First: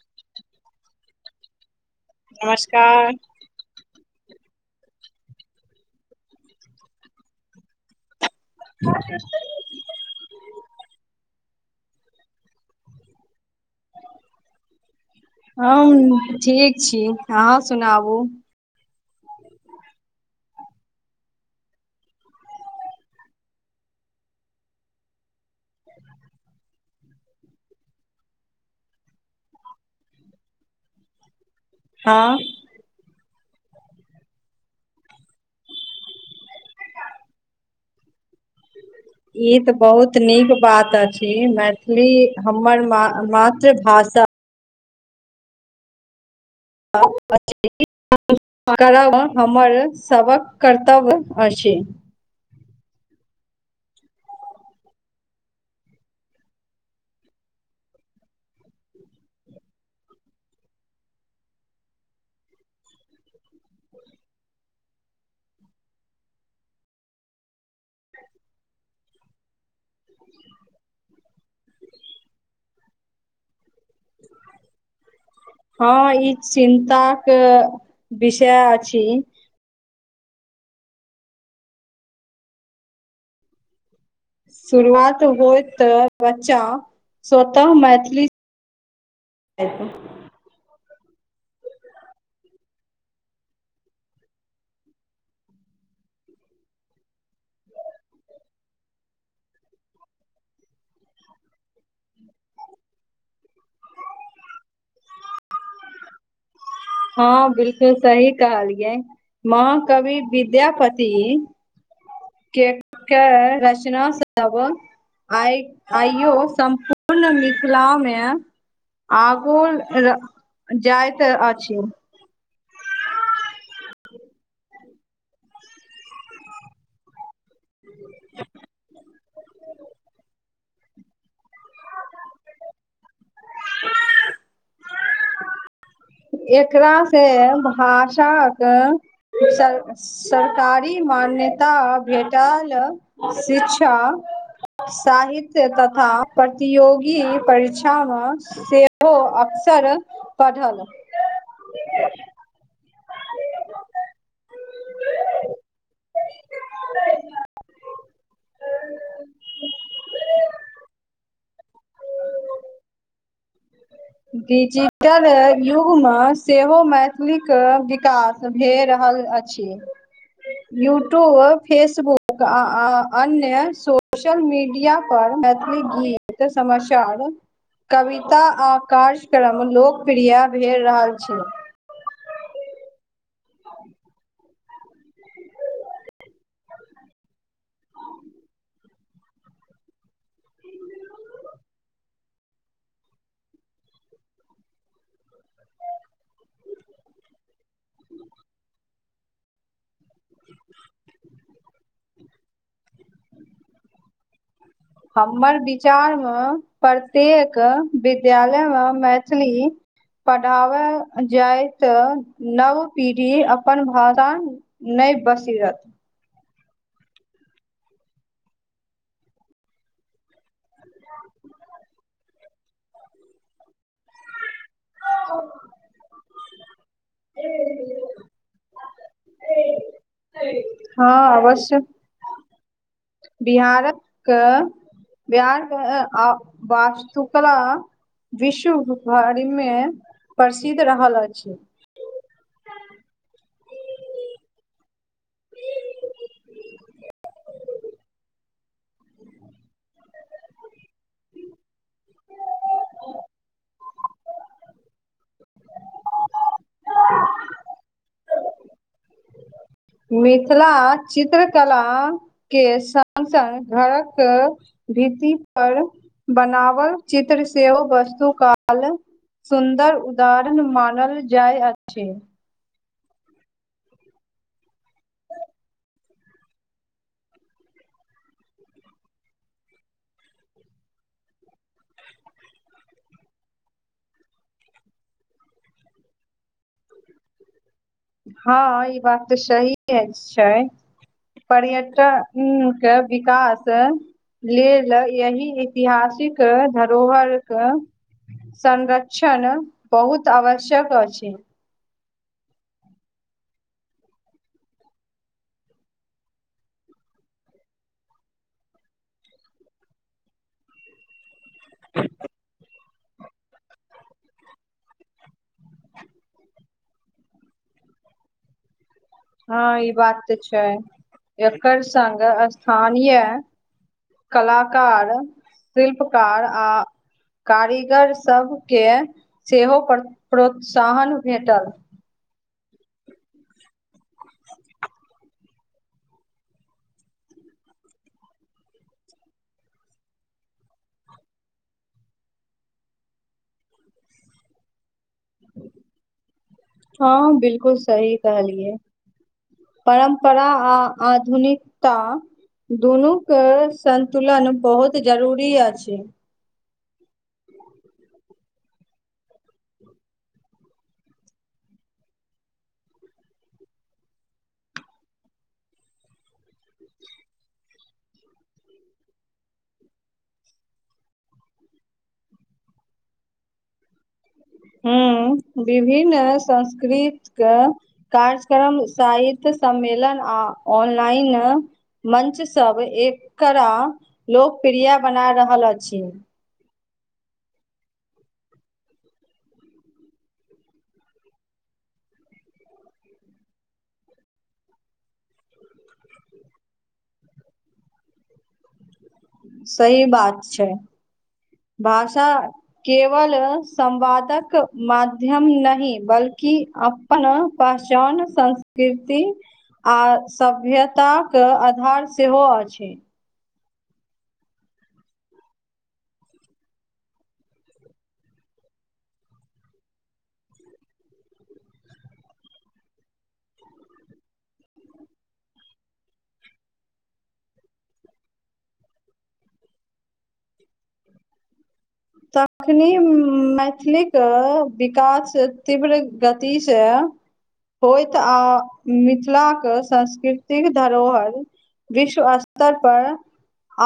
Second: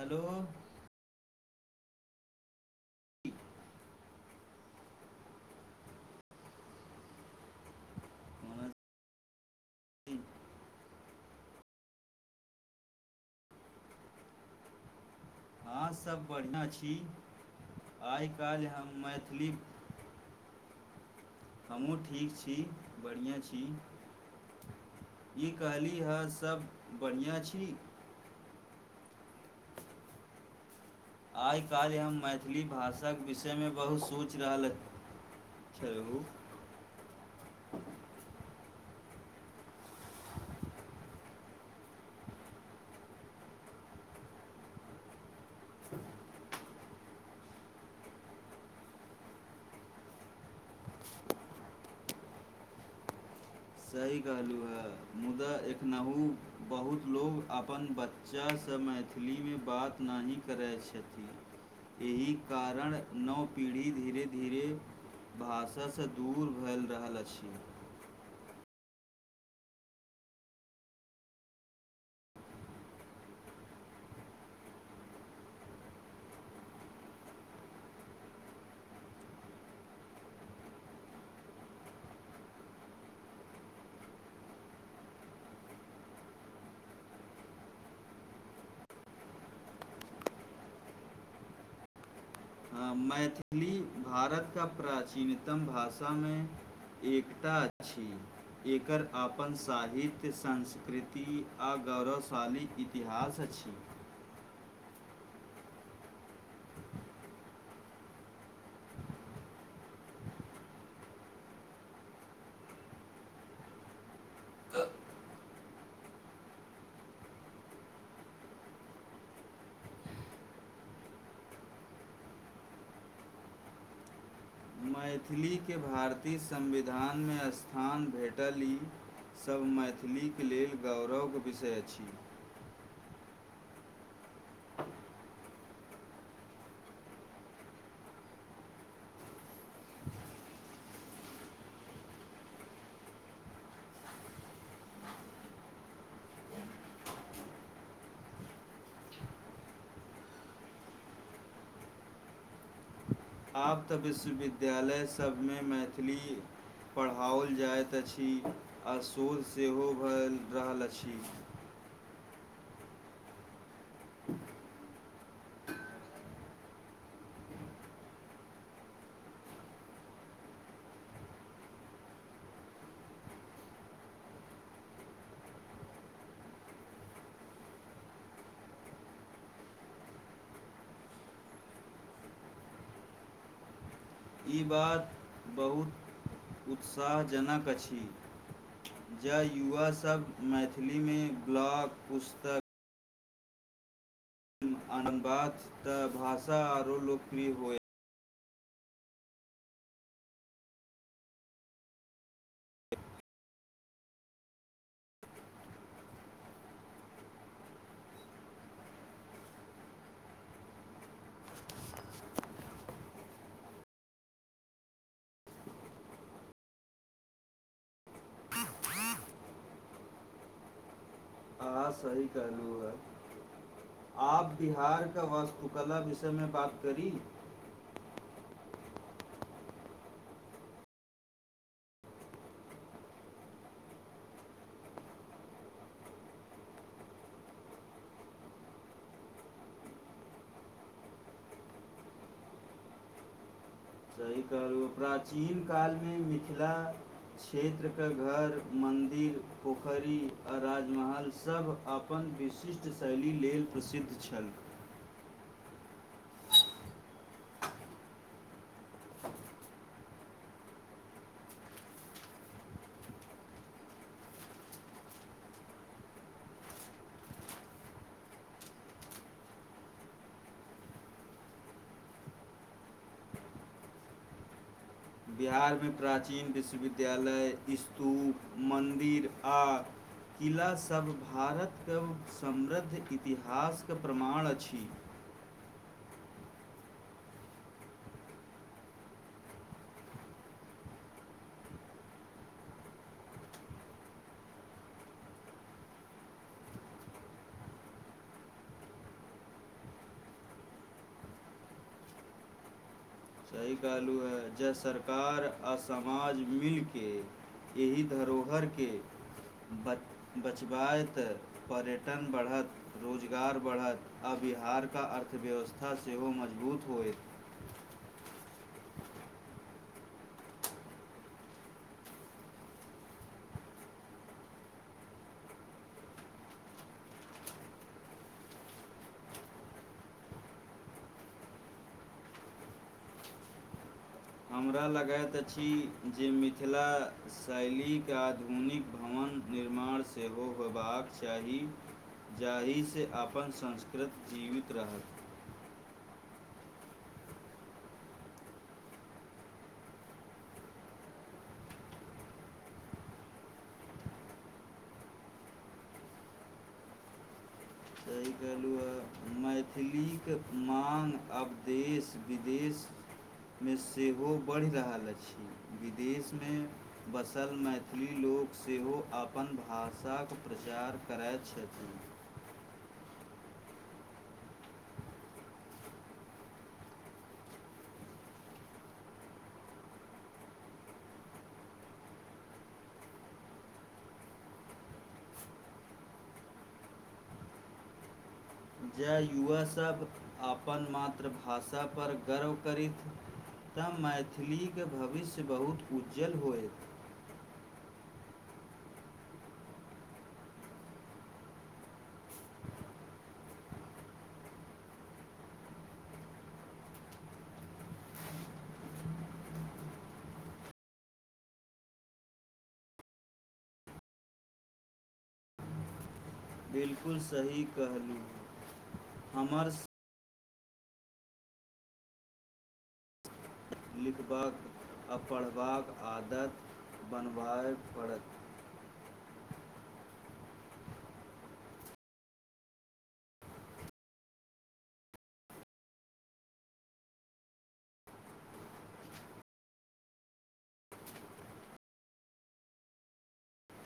Hello- नमस्कार- कोना [unintelligible] [unintelligible] हां हम सब बढ़िआँ ठीक छी। अहाँ सुनाबू आइ काज हम मैथिली- हमहूँ ठीक छी, बढ़िआँ छी। ई कहली ह सभ बढ़िआँ छी? आइ काज हम हँ मैथिली भाषा- [unintelligible] विषयमे बहुत सोचि रहल, छल ओ- ई त बहुत नीक बात अछी। मैथिली हमर मा- मातृभाषा- [unintelligible] करब हमर सबक कर्तव्य अछी। सही कहलुहहे मुदा एखनहु बहुत लोग अपन ब- चासँ मैथिलीमे बात नही करै छथि। एहि कारण नव पीढ़ी धीरे धीरे भाषासँ दूर भैल रहल अछि। हँ ई चिन्ताक विषय अछि। शुरुआत होयत तऽ बच्चा स्वतः मैथिली- [inaudible] हं मैथिली भारत का प्राचीनतम भाषामे- एकता अछि। एकर अपन साहित्य संस्कृति आ गौरवशाली इतिहास अछि। हँ बिलकुल सही कहलियै महाकवि विद्यापति- केकऽर रचना सबटा बो- आइ आइयो सम्पूर्ण मिथिला मे- आगुल र -जाइत अछि। मैथिलीके भारतीय संविधानमे अस्थ- स्थान भेटली सब मैथिलीक लेल गौरव विषय अछि। एकरा से भाषाकय सं [unintelligible] सरकारी मान्यता भेटल, शिक्षा- साहित्य तथा प्रतियोगी परीक्षाम सेहो अक्सर पढ़ल। आब तऽ विश्वविद्यालय सबमे मैथ- थिली पढ़ाओल जाइत अछि। आ शोल सेहो भऽ र-रहल अछि। [inaudible] डिजिटल युग म सेहो मैथिलीक विकास भए रहल अछि। [unintelligible] [inaudible] यूट्यूब, फेसबुक आ -आ अन्य सोशल मीडिया पर मैथिली गीत- एते समस्या आब कवि- ता -आ कार्यक्रम लोकप्रिय भेए रहल छै। ई बात बहुत उत्साहजनक अछि। जँ युवासभ मैथिलीमे, ब्लॉग, पुस्तक अनबाक तऽ भाषा आरो लोकप्रिय होए। हमर विचारमे, प्रत्येक विद्यालय मे, मैथिली पढ़ाब जाय त, नव पीढ़ी अपन भाषा नै बिसरत। ह सही कहलु है, आव बिहार के वस्तु कला विषयमे बात करी? हँ अवश्य। बिहारक के बिहार के अ वास्तुकला विश्व भरिमे प्रसिद्ध रहल अछि। सही कहलू, प्राचीन कालमे मिथिला क्षेत्र क घर मन्दिर, पोखरी, आ राजमहल सब, आब अपन विशिष्ट शैली लेल, प्रसिद्ध छल। ओऽआआ [unintelligible] मिथिला, चित्रकला के संग -संग घरक भीति पर बनावल, चित्र सेहो वस्तु काल सुन्दर उदारण मानल जाइ अछि। बिहारमे प्राचीन विश्वविद्यालय, स्तूप, मन्दिर आ किलासभ, भारत के उ समृद्ध इतिहासके, प्रमाण अछि। हँ, ई बात तऽ सही केहै छै। पर्यटन के विकास। लेल यही ऐतिहासिक धरोहरके संरक्षण बहुत आवश्यक अछि। सही कहलहुँ है, ज सरकार आ समाज मिलके एहि धरोहरे बच बचबाय तऽ पर्यटन बढ़त। रोजगार बढ़त, आ बिहारका अर्थव्यवस्था सेहो मजबूत होयत। हँ ई बात ते छै, एकर संग स्थानीये कलाकार, शिल्पकार आ कारीगरसभके, सेहो प्र प्रोत्साहन भेटत। हमरा लगैत अछि जे, मिथिला शैलीके आधुनिक भवन। निर्माण सेहो होयबाक चाही। जाहिसँ अपन संस्कृत जीवित रहत। हँ 'बिलकुल' सही कहलियए। परम्परा आ आधुनिकता। दुनूके सन्तुलन बहुत जरूरी अछि। [inaudible] सही कहलू है म मैथिलीक माँग, आब देश -विदेश मे सेहो बढ़ि रहल अछि, विदेशमे बसल मैथिली लोक, सेहो अपन भाषाक प्रचार करैत छथिन। हूं विभिन्न संस्कृत के कार्यक्रम, साहित्य सम्मेलन, आ ऑनलाइन मञ्चसभ एकरा लोकप्रिय बना रहल अछि। जँ युवासभ अपन मातृभाषापर गर्व करथि! तऽ मैथिलीके भविष्य बहुत उज्ज्वल होयत। सही बात छै, भाषा केवल संवादक माध्यम नहि, बल्कि अप अपना पहचान, संस्कृति आ सभ्यताक आधार सेहो अछि। 'बिलकुल' सही कहलु, हमर लिखबाक आ पढ़बाक आदत बनबय पड़त। तखने मैथिलीक विकास, तीव्र गतिसँ होइत, आ मिथिलाके सास्कृतिक धरोहर विश्व स्तर पर,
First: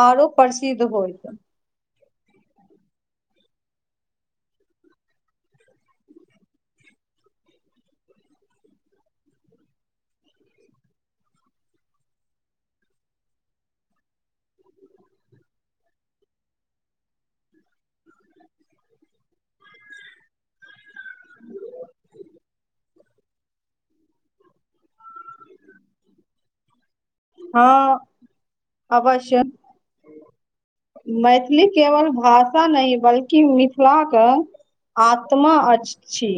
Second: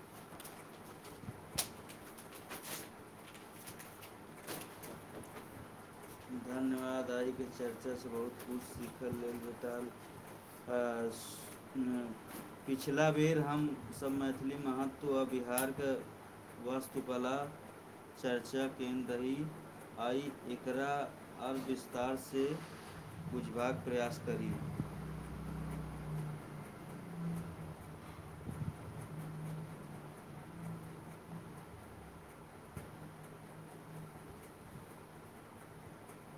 आरो प्रसिद्ध होइत। धन्यवाद [unintelligible] बादारीके चर्चासँ बहुत किछु सीखल लेल भेटल। पिछिला बेर हम सभ, मैथिली महत्व आओ बिहारके वास्तुकला चर्चा केन्दी आई एकरा अ विश्व विस्तारसँ बुझबाक प्रयास करी। हँ 'अवश्य'। मैथिली केवल भाषा नहि, बल्कि मिथिलाके आत्मा अछि,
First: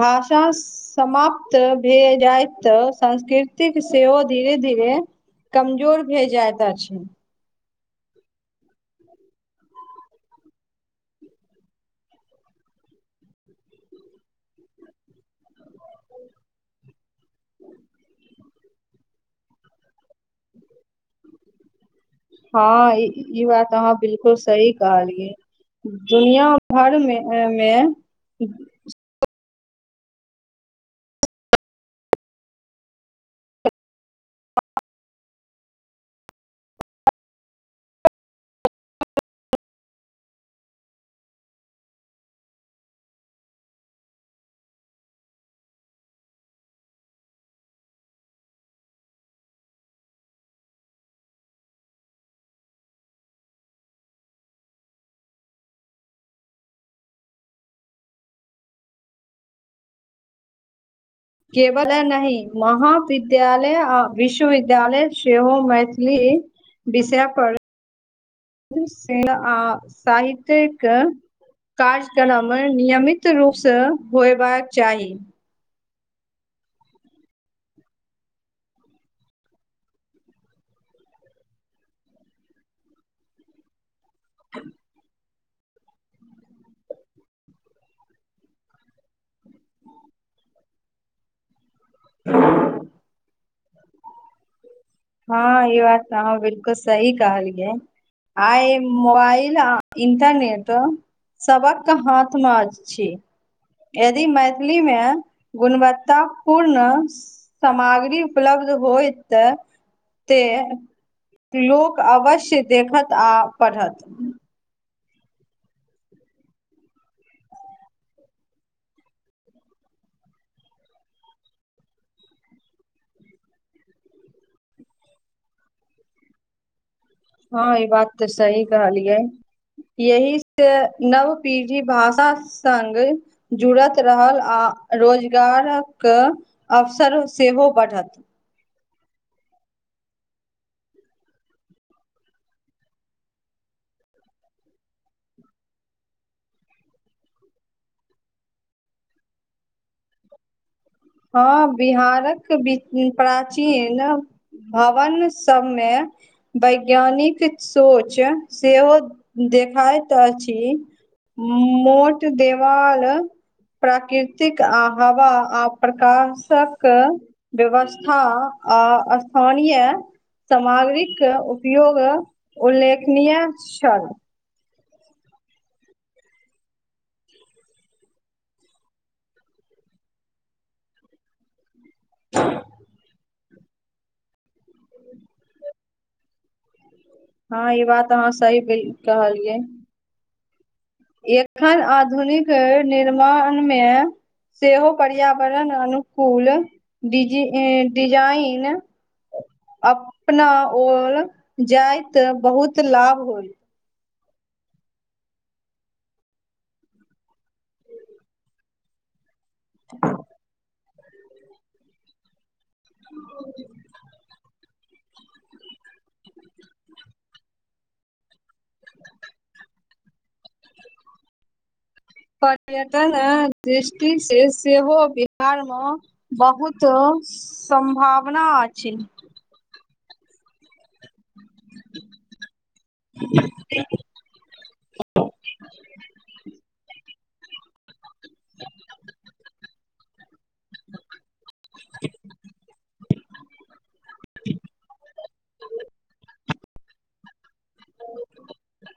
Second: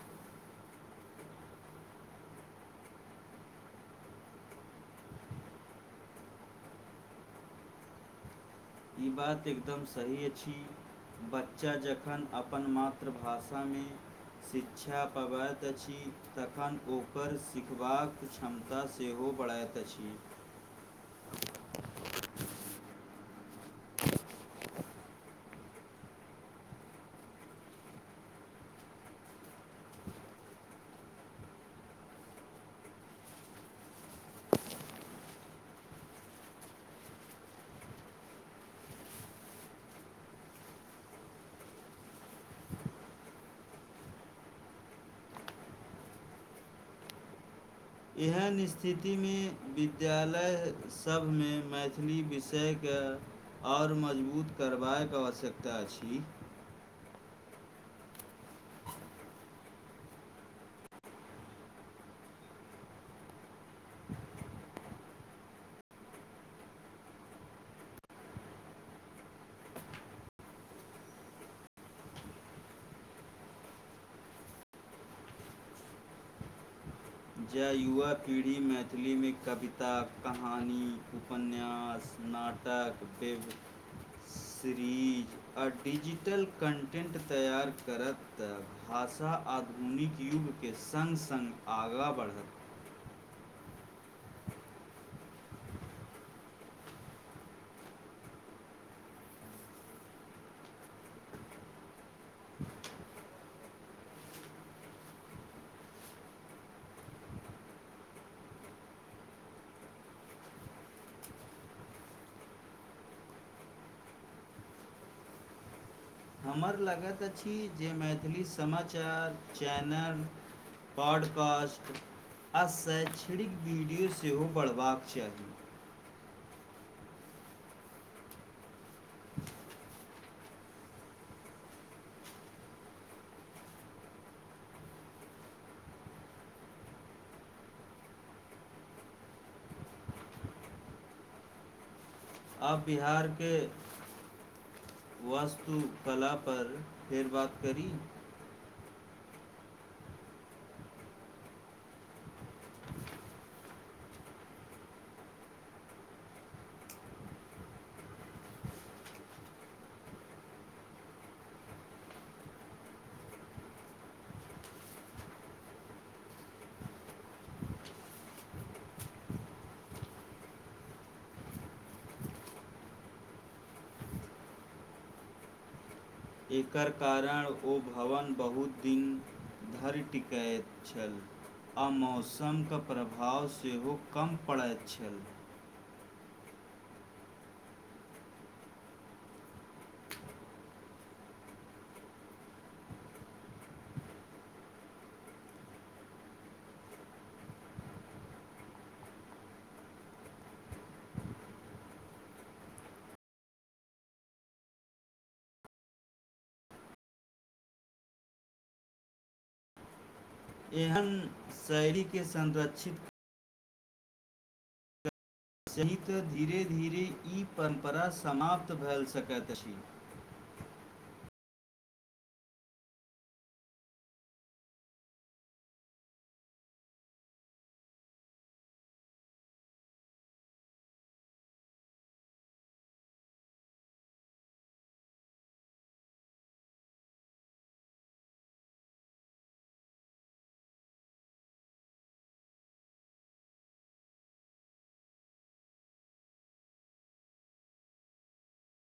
भाषा समाप्त भए जाइत तऽ, संस्कृतिक सेहो धीरे -धीरे कमजोर भए जायइत अछि छै। ई बात एकदम सही अछि। बच्चा जखन अपन मातृभाषामे शिक्षा पवैत अछि, तखन ओकर सिखबाक क्षमता क्षमता सेहो बढ़ाइत अछि। हँ ई बात अहाँ! 'बिलकुल' सही कहलियै। दुनिया भरमे मे एहन स्थितिमे, विद्यालय सभ मे मैथिली विषयके आओर मजबूत करबाक आवश्यकता अछि। केवल नहि, महाविद्यालय आ विश्वविद्यालय सेहो मैथिली विषय पर, से आ साहित्यिक। [unintelligible] कार्यक्रम नियमित रूपसँ होयबाक चाही। ज युवा पीढ़ी मैथिलीमे, कविता, कहानी, उपन्यास, ना टक, बेब सरीज। [inaudible] आ डिजिटल कन्टेन्ट तैआार करत तऽ, भाषा आधुनिक युग के संग -संग आगाँ बढ़त। [inaudible] हँ ई बात तऽ अह 'बिलकुल' सही कहलियै। आइ मोबाइल आ इंटरनेट। सबक हाथ मे अछि। यदि मैथिलीमे गुणवत्ता पूर्ण सामग्री उपलब्ध होयतऽ ते। लोक अवश्य देखत आ पढ़त। हमर लगैत अछि जे मैथिली समाचार चैनल। पॉडकास्ट आ शैक्षणिक वीडियो सेहो बढ़बाक चाही। [unintelligible] हँ ई बात तऽ सही कहलियै। यहि से नव पीढ़ी भाषाक संग- जुड़त रहल आ रोजगारक अवसर सेहो बढ़त। आब बिहारके- [unintelligible] वास्तुकला पर फेर बात करी? [unintelligible] हँ बिहारक बि-प्राचीन। भवन सबमे- वैज्ञानिक सोच सेहो देखाइत अछि। मो-मोट देवाल, प्राकृतिक आ हवा। प्रकाशक व्यवस्था आ स्थानीय- समाग्रीके उपयोग उल्लेखनीय छल। एकर कारण ओ भवन बहुत दिन- धरि टिकइत छल। आ मौसमके प्रभाव सेहो कम पड़ैत छल। हँ ई बात अहाँ सही कहलियै। एखन आधुनिक निर्माण मे- सेहो पर्यावरण अनुकूल डिजी- ए- डिजाइन- अपना ओर जायत बहुत लाभ होय। [inaudible] एहन शैरी के संरक्षित। [unintelligible] सहित धीरे धीरे ई पंपरा समाप्त भैल सकैत अछि। पर्यटन दृष्टिसँ सेहो बिहारमे- बहुत सम्भावना अछि। [unintelligible] [unintelligible] [unintelligible] [unintelligible]